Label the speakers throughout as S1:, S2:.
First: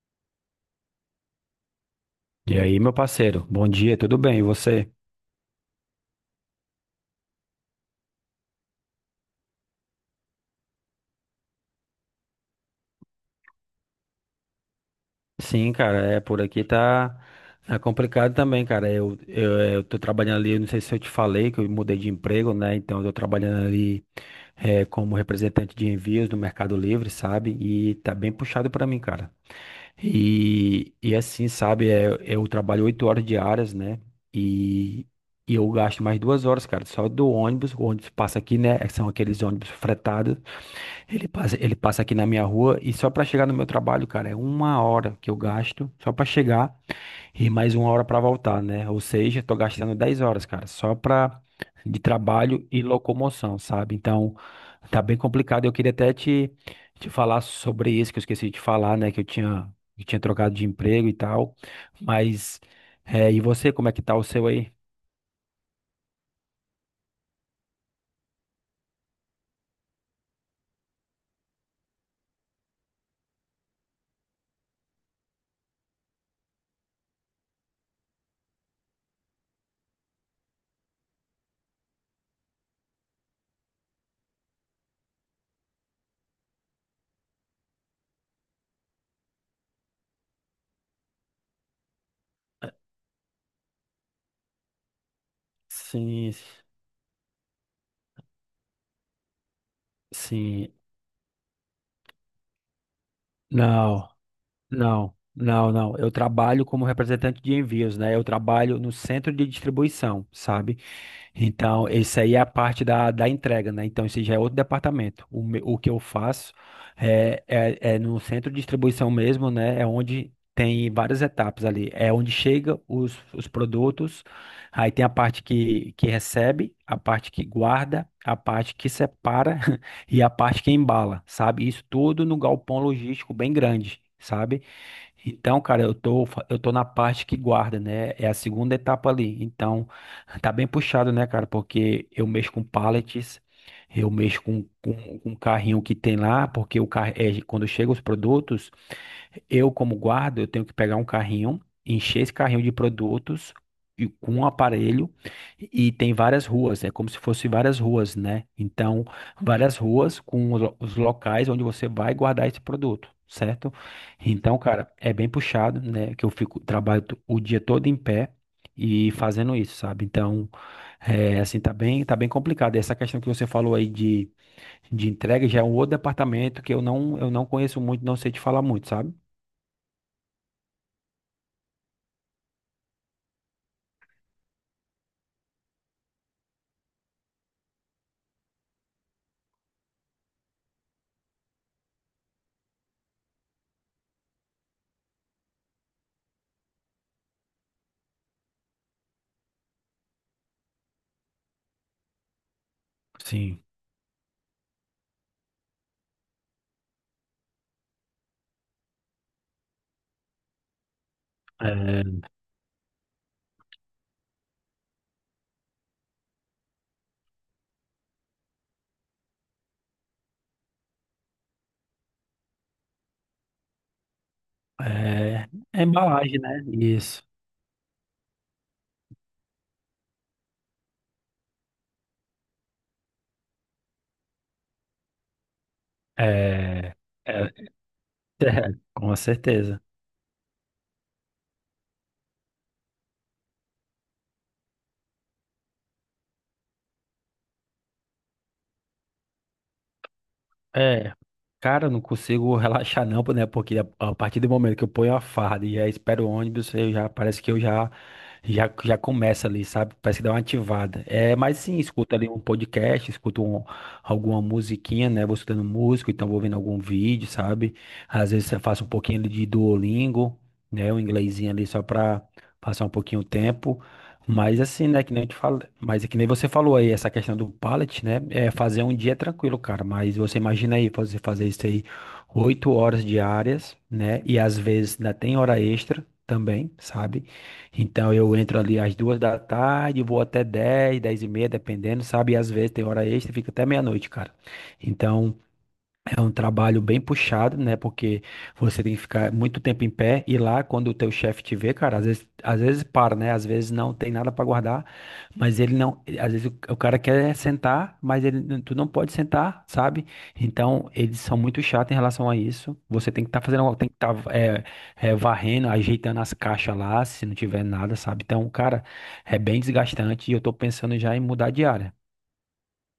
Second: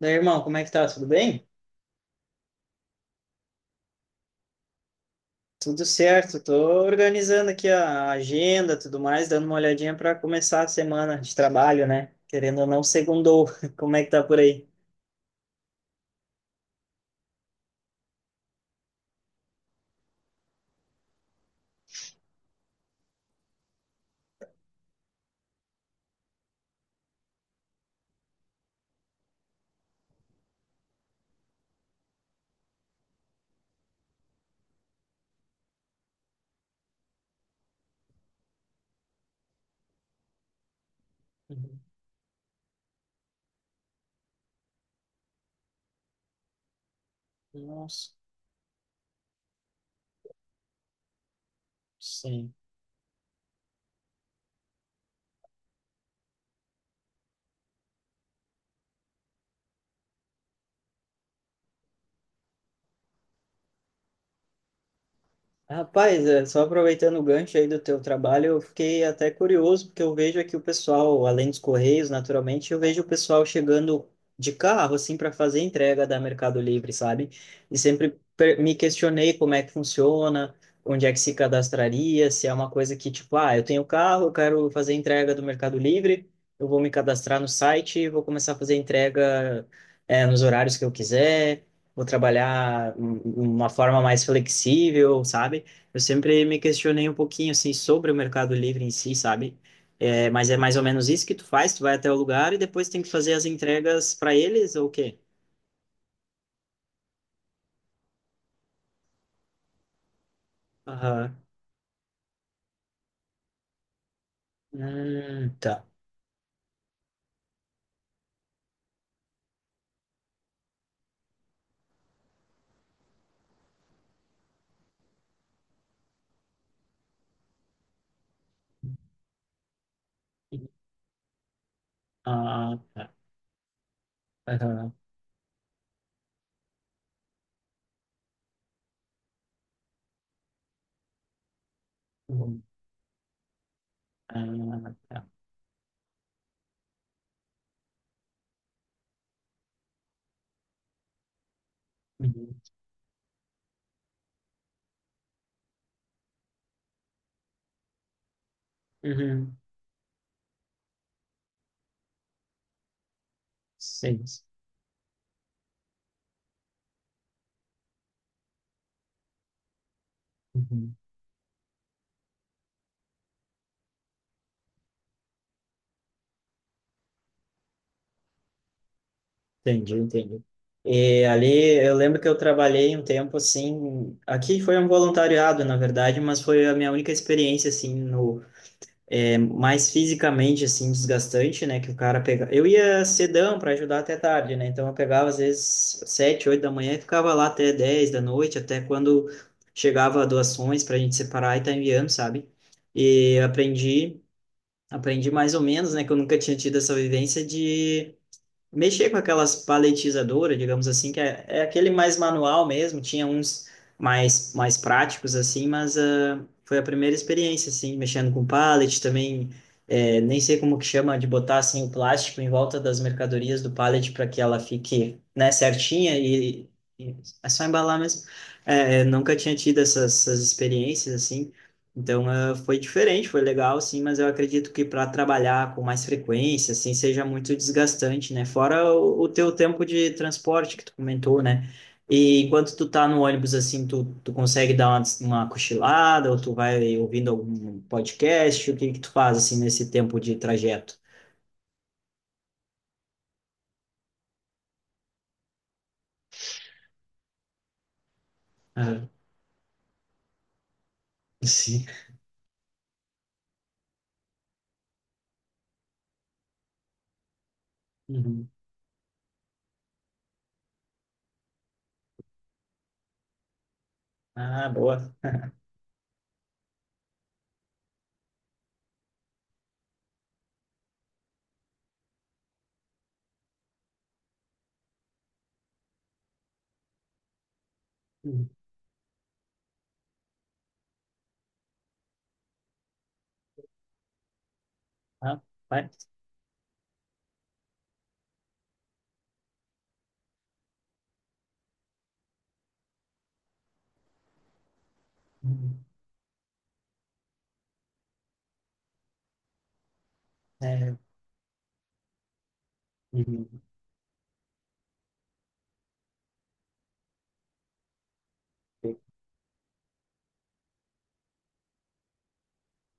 S1: Daí, irmão, como é que tá? Tudo bem?
S2: E aí, meu parceiro, bom dia, tudo bem? E você?
S1: Tudo certo. Tô organizando aqui a agenda, tudo mais, dando uma olhadinha para começar a semana de trabalho, né? Querendo ou não, segundou. Como é que tá por aí?
S2: Sim, cara, é por aqui tá complicado também, cara. Eu tô trabalhando ali. Eu não sei se eu te falei que eu mudei de emprego, né? Então eu tô trabalhando ali como representante de envios no Mercado Livre, sabe? E tá bem puxado pra mim, cara. E assim, sabe, eu trabalho 8 horas diárias, né? E, e eu gasto mais 2 horas, cara, só do ônibus. O ônibus passa aqui, né? São aqueles ônibus fretados. Ele passa, ele
S1: Uhum.
S2: passa aqui na minha rua, e só pra chegar no meu trabalho, cara, é uma hora que eu gasto só pra chegar e mais uma hora
S1: Nossa,
S2: pra voltar, né? Ou seja, tô gastando 10 horas, cara, só pra de
S1: sim.
S2: trabalho e locomoção, sabe? Então, tá bem complicado. Eu queria até te falar sobre isso que eu esqueci de falar, né? Que eu tinha trocado de emprego e tal. Mas, e você, como é que tá o seu aí?
S1: Rapaz, é, só aproveitando o gancho aí do teu trabalho, eu fiquei até curioso, porque eu vejo aqui o pessoal, além dos correios, naturalmente, eu vejo o pessoal chegando de carro, assim, para fazer entrega da Mercado Livre, sabe? E sempre me questionei como é que funciona, onde é que se cadastraria, se é uma coisa que, tipo, ah, eu tenho carro, eu quero fazer entrega do Mercado Livre, eu vou me cadastrar no site, e vou começar a fazer entrega, é, nos horários que eu quiser. Vou trabalhar uma forma mais flexível, sabe? Eu
S2: Sim,
S1: sempre me questionei um pouquinho assim sobre o Mercado Livre em si, sabe? É, mas é
S2: sim.
S1: mais ou menos isso que tu faz, tu vai até o lugar e depois tem que fazer as
S2: Não.
S1: entregas para eles ou o
S2: Não,
S1: quê?
S2: não, não. Eu trabalho como representante de envios, né? Eu trabalho no centro de distribuição, sabe?
S1: Aham.
S2: Então, esse aí é a parte da entrega, né? Então, esse já é outro departamento. O, me- o
S1: Tá.
S2: que eu faço é no centro de distribuição mesmo, né? É onde tem várias etapas ali. É onde chega os produtos. Aí tem a parte que recebe, a parte que guarda, a parte que separa e a parte que embala, sabe? Isso tudo no
S1: Ah,
S2: galpão
S1: tá.
S2: logístico bem grande. Sabe?
S1: Aham.
S2: Então, cara, eu tô na parte que guarda, né? É a segunda etapa ali. Então, tá bem puxado, né, cara? Porque eu mexo
S1: Uhum.
S2: com pallets, eu mexo com,
S1: Ah,
S2: com,
S1: tá.
S2: com um carrinho que tem lá, porque o carro, quando chegam os produtos. Eu, como guarda, eu tenho que pegar um carrinho, encher esse
S1: Uhum.
S2: carrinho de produtos e com um aparelho e tem várias ruas, é como se fosse várias ruas, né? Então,
S1: Uhum.
S2: várias ruas com os locais onde você vai guardar esse produto, certo?
S1: Sim.
S2: Então, cara, é bem puxado, né? Que eu fico o dia todo em pé e fazendo isso, sabe? Então,
S1: Uhum.
S2: assim, tá bem complicado. Essa questão que você falou aí de entrega já é um outro departamento que eu não conheço muito, não sei te falar muito, sabe?
S1: Entendi, entendi. E ali eu lembro que eu trabalhei um tempo assim, aqui foi um voluntariado, na verdade, mas foi a minha única experiência assim no é mais fisicamente, assim, desgastante, né? Que o cara pega. Eu ia cedão para ajudar até tarde, né? Então eu pegava às vezes 7, 8 da manhã e ficava lá até 10 da noite, até quando chegava doações para a gente separar e tá enviando, sabe? E
S2: Sim.
S1: aprendi, aprendi mais ou menos, né? Que eu nunca tinha tido essa vivência de mexer com aquelas paletizadoras, digamos assim, que é aquele
S2: É,
S1: mais manual mesmo, tinha uns mais, mais práticos, assim, mas ah, foi a primeira experiência, assim, mexendo com pallet também, é, nem sei como que chama, de botar, assim, o plástico em volta das mercadorias do pallet para que ela fique,
S2: é,
S1: né,
S2: é
S1: certinha
S2: embalagem, né?
S1: e
S2: Isso.
S1: é só embalar mesmo. É, eu nunca tinha tido essas experiências, assim, então, foi diferente, foi legal, sim, mas eu acredito que para trabalhar com mais frequência, assim,
S2: É,
S1: seja
S2: é,
S1: muito desgastante, né?
S2: é,
S1: Fora
S2: com
S1: o teu
S2: certeza.
S1: tempo de transporte que tu comentou, né? E enquanto tu tá no ônibus, assim, tu, tu consegue dar uma cochilada ou tu vai ouvindo algum podcast? O que que tu faz, assim, nesse tempo de trajeto?
S2: É, cara, eu não consigo relaxar não, né? Porque a partir do momento que eu ponho a farda e já espero o ônibus, eu já parece que eu já
S1: Aham.
S2: começa ali, sabe? Parece que dá uma ativada. É, mas sim,
S1: Sim.
S2: escuto ali um podcast, alguma musiquinha, né? Vou escutando música, então vou vendo algum vídeo, sabe? Às
S1: Uhum.
S2: vezes eu faço um pouquinho ali de Duolingo, né? Um inglesinho ali só pra passar um pouquinho o tempo. Mas
S1: Ah,
S2: assim, né,
S1: boa.
S2: que nem eu te falo, mas é que nem você falou aí, essa questão do pallet, né, é fazer um dia tranquilo, cara, mas você imagina aí, você fazer isso aí 8 horas diárias, né, e às vezes ainda tem hora extra também, sabe? Então eu
S1: Uhum.
S2: entro ali às 2 da tarde, vou até 10, 10h30, dependendo, sabe? E às vezes tem hora extra, e fica até meia-noite, cara. Então,
S1: Ah, vai.
S2: é um trabalho bem puxado, né? Porque você tem que ficar muito tempo em pé e lá, quando o teu chefe te vê, cara, às vezes para, né? Às vezes não tem nada para guardar, mas ele
S1: Uhum.
S2: não, às vezes o cara quer sentar, mas ele, não- tu não pode sentar, sabe? Então,
S1: É.
S2: eles são muito chatos em relação a isso. Você tem que estar
S1: Uhum.
S2: fazendo, algo, tem que estar varrendo, ajeitando as caixas lá, se não tiver nada, sabe? Então, cara, é bem desgastante e eu tô pensando já em mudar de área.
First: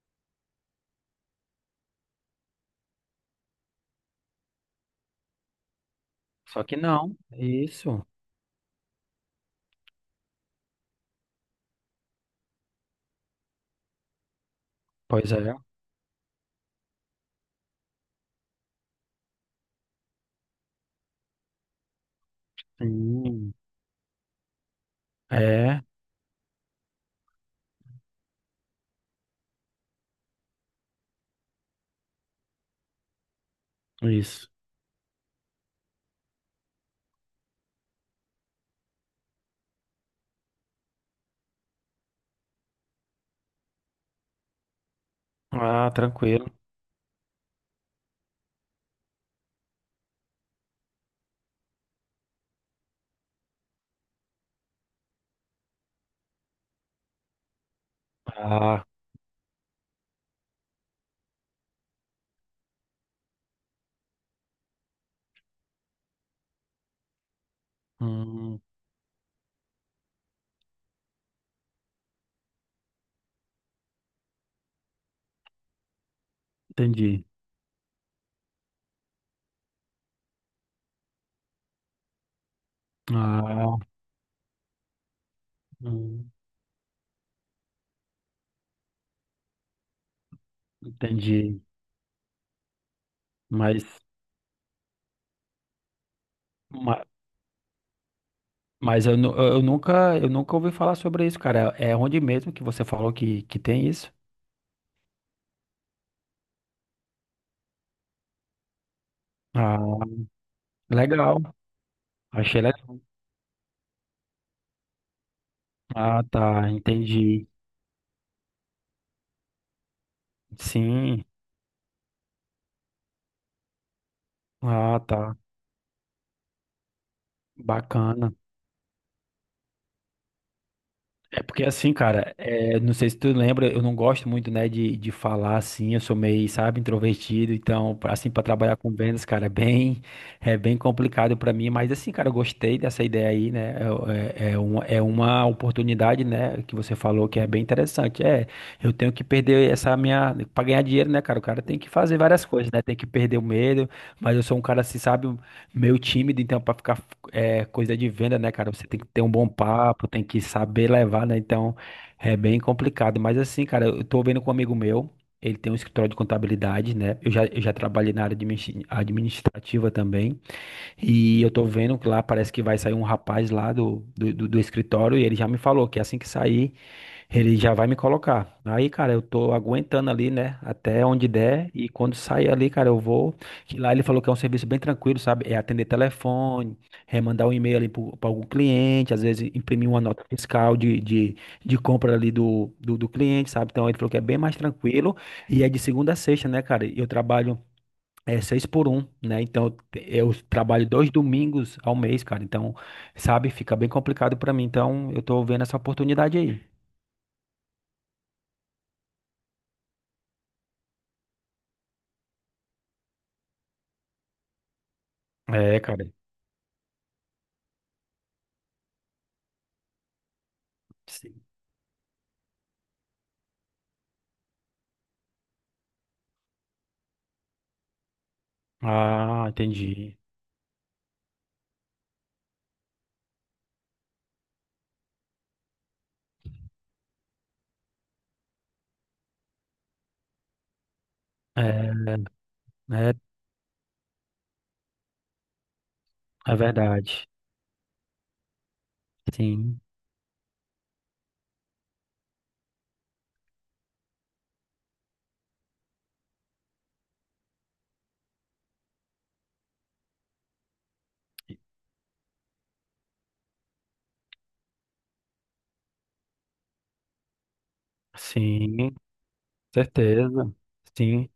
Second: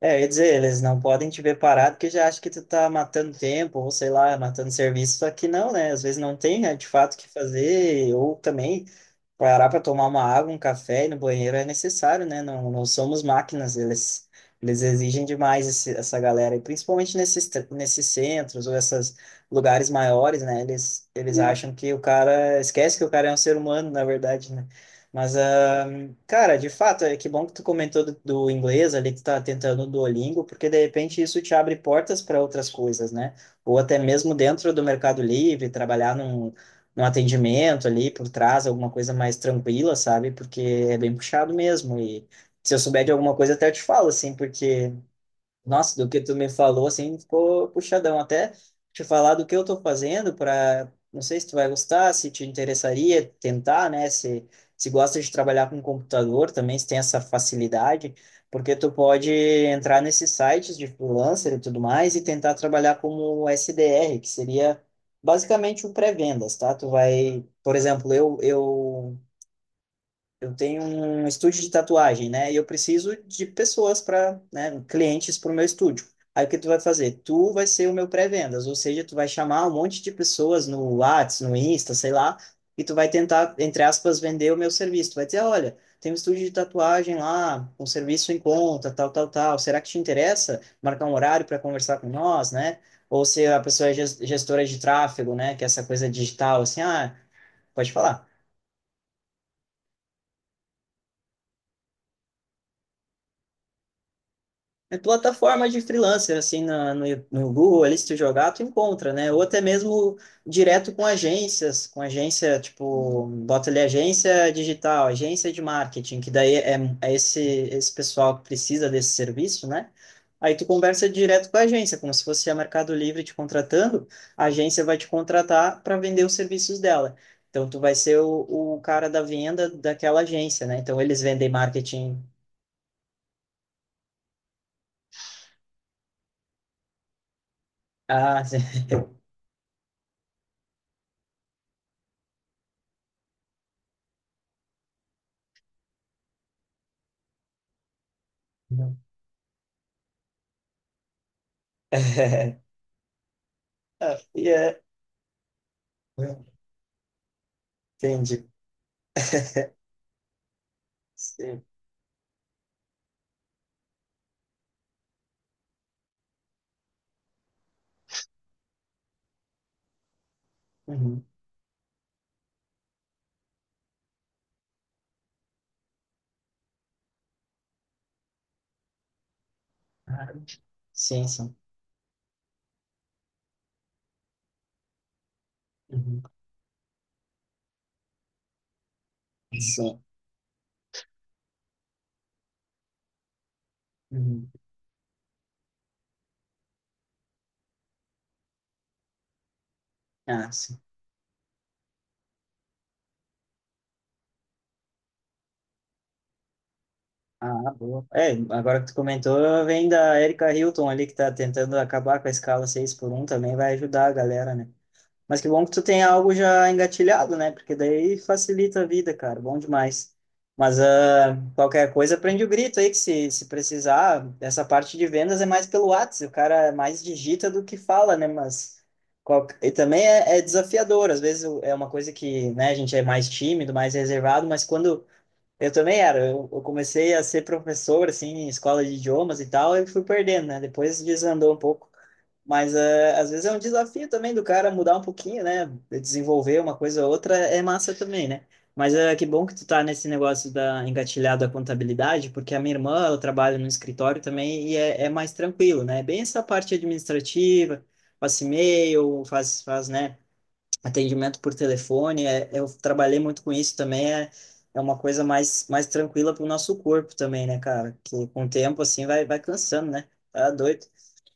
S1: É, eu ia dizer, eles não podem te ver parado porque já acham que tu tá matando tempo, ou sei lá, matando serviço, só que não, né? Às vezes não tem,
S2: Só
S1: né,
S2: que
S1: de fato, o
S2: não,
S1: que
S2: isso.
S1: fazer, ou também. Parar para tomar uma água, um café e ir no banheiro é necessário, né? Não, não somos máquinas, eles exigem
S2: Pois é.
S1: demais essa galera, e principalmente nesses centros ou esses lugares maiores, né? Eles acham que o cara, esquece que o cara é um
S2: Sim.
S1: ser humano, na verdade, né? Mas,
S2: É,
S1: ah, cara, de fato, é que bom que tu comentou do, do inglês ali, que tu tá tentando o Duolingo, porque de repente isso te abre portas para outras coisas, né? Ou até mesmo
S2: isso.
S1: dentro do Mercado Livre, trabalhar um atendimento ali por trás, alguma coisa mais tranquila, sabe? Porque é bem puxado mesmo. E se eu souber de alguma coisa, até eu te falo, assim, porque
S2: Ah,
S1: nossa, do que tu
S2: tranquilo.
S1: me falou, assim, ficou puxadão. Até te falar do que eu tô fazendo para, não sei se tu vai gostar, se te interessaria tentar, né? Se gosta de trabalhar com computador também, se tem essa facilidade, porque
S2: Ah,
S1: tu pode entrar nesses sites de freelancer e tudo mais e tentar trabalhar como SDR, que seria basicamente o pré-vendas, tá? Tu vai, por exemplo, eu,
S2: hum,
S1: eu eu tenho um estúdio de tatuagem, né? E eu preciso de pessoas para, né, clientes para o meu estúdio. Aí o que tu vai fazer?
S2: entendi.
S1: Tu vai ser o meu pré-vendas, ou seja, tu vai chamar um monte de pessoas no Whats, no Insta, sei lá, e tu vai tentar,
S2: Ah,
S1: entre aspas, vender o meu serviço. Tu vai dizer, olha, tem um
S2: hum,
S1: estúdio de tatuagem lá, um serviço em conta, tal, tal, tal. Será que te interessa marcar um horário para
S2: entendi.
S1: conversar com nós, né? Ou se a
S2: Mas,
S1: pessoa é gestora de tráfego, né? Que é essa coisa digital, assim,
S2: ma-
S1: ah, pode falar.
S2: mas eu nunca ouvi falar sobre isso, cara. É onde mesmo que você falou que tem isso?
S1: É plataforma de freelancer, assim, na, no, no Google, ali, se tu jogar, tu encontra, né? Ou até mesmo
S2: Ah,
S1: direto com
S2: legal.
S1: agências, com agência,
S2: Achei legal.
S1: tipo, bota ali agência digital, agência de marketing,
S2: Ah,
S1: que daí
S2: tá,
S1: é, é esse,
S2: entendi.
S1: esse pessoal que precisa desse serviço, né? Aí tu conversa
S2: Sim.
S1: direto com a agência, como se fosse a Mercado Livre te contratando, a agência vai
S2: Ah,
S1: te
S2: tá.
S1: contratar para vender os serviços dela. Então, tu vai ser
S2: Bacana.
S1: o cara da venda daquela agência, né? Então, eles
S2: É
S1: vendem
S2: porque assim,
S1: marketing...
S2: cara, não sei se tu lembra, eu não gosto muito, né, de falar assim, eu sou meio, sabe, introvertido, então, assim,
S1: Ah,
S2: para trabalhar com vendas, cara, é bem complicado pra mim, mas assim, cara, eu gostei dessa ideia aí, né, é uma oportunidade, né, que você falou que é bem interessante, eu tenho que perder essa minha, pra ganhar dinheiro, né, cara, o cara tem que fazer várias coisas, né, tem que perder o medo,
S1: Ah,
S2: mas eu
S1: e
S2: sou um
S1: é.
S2: cara, assim, sabe, meio tímido, então, para ficar coisa de venda,
S1: Entendi.
S2: né, cara? Você tem que ter um bom papo, tem que saber levar, né?
S1: Sim.
S2: Então, é bem complicado. Mas assim, cara, eu tô vendo com um amigo meu, ele tem um escritório de contabilidade, né? Eu já trabalhei na área administrativa também.
S1: Uhum.
S2: E eu tô vendo que lá parece que vai sair um rapaz lá do escritório, e ele já me falou que assim que sair. Ele já vai me colocar. Aí, cara, eu tô aguentando ali,
S1: Ah,
S2: né? Até
S1: Sim,
S2: onde
S1: sim.
S2: der. E quando sair ali, cara, eu vou. Que lá ele falou que é um serviço bem tranquilo, sabe? É atender
S1: Uhum.
S2: telefone, é mandar um e-mail ali para algum cliente, às vezes imprimir
S1: Sim.
S2: uma nota fiscal de compra ali do cliente, sabe? Então ele falou que é bem
S1: Uhum.
S2: mais tranquilo. E é de segunda a sexta, né, cara? E eu trabalho. É seis por um, né? Então eu
S1: Ah, sim.
S2: trabalho 2 domingos ao mês, cara. Então, sabe, fica bem complicado pra mim. Então, eu tô vendo essa oportunidade aí.
S1: Ah, boa. É, agora que tu comentou, vem da Erika Hilton ali, que tá tentando acabar com a escala 6x1 também vai ajudar a galera, né? Mas que bom que
S2: É,
S1: tu tem
S2: cara.
S1: algo já engatilhado, né? Porque daí facilita a vida, cara. Bom demais. Mas ah,
S2: Sim.
S1: qualquer coisa, prende o grito aí, que se precisar, essa parte de vendas é mais pelo WhatsApp. O cara mais digita do que fala, né? Mas
S2: Ah,
S1: e também
S2: entendi.
S1: é, é desafiador. Às vezes é uma coisa que, né, a gente é mais tímido, mais reservado, mas quando eu também era. Eu comecei a ser professor, assim, em escola de idiomas e tal, e fui perdendo, né? Depois desandou um pouco.
S2: É,
S1: Mas eh,
S2: é,
S1: às vezes é um desafio também do cara mudar um pouquinho, né?
S2: é
S1: Desenvolver uma coisa ou
S2: verdade.
S1: outra é massa também, né? Mas é que bom que tu
S2: Sim,
S1: tá nesse negócio da engatilhado à contabilidade, porque a minha irmã, ela trabalha no escritório também e é, é mais tranquilo, né? É bem essa parte administrativa, passa e-mail, faz, faz, né? Atendimento por telefone, é, eu trabalhei muito com isso também, é, é uma coisa mais, mais tranquila para o nosso corpo também, né, cara? Que com o tempo,
S2: sim,
S1: assim, vai, vai cansando, né? Tá
S2: certeza.
S1: doido.
S2: Sim.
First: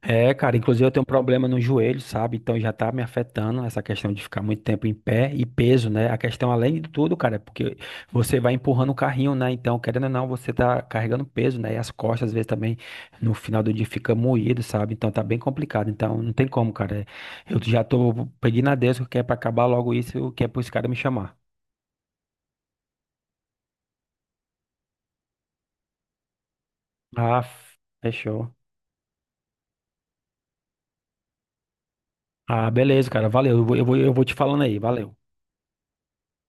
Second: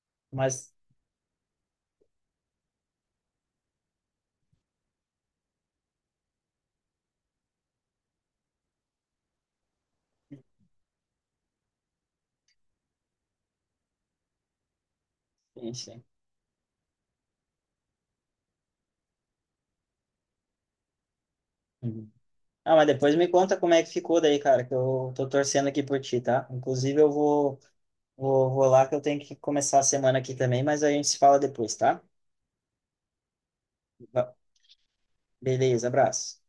S2: É, cara,
S1: Mas,
S2: inclusive eu tenho um problema no joelho, sabe? Então já tá me afetando essa questão de ficar muito tempo em pé e peso, né? A questão, além de tudo, cara, é porque você vai empurrando o carrinho, né? Então, querendo ou não, você tá carregando peso, né? E as costas, às vezes, também no final do dia fica moído, sabe? Então tá bem complicado.
S1: enfim.
S2: Então não tem como, cara. Eu já tô pedindo a Deus que é pra acabar logo isso, que é pros caras me chamar.
S1: Uhum. Ah, mas depois me conta como é que ficou daí, cara, que eu tô torcendo aqui por ti, tá? Inclusive, eu
S2: Ah,
S1: vou, vou,
S2: fechou.
S1: vou lá que eu tenho que começar a semana aqui também, mas a gente se fala depois, tá?
S2: Ah, beleza, cara. Valeu. Eu vou
S1: Va-
S2: te falando aí. Valeu.
S1: Beleza, abraço.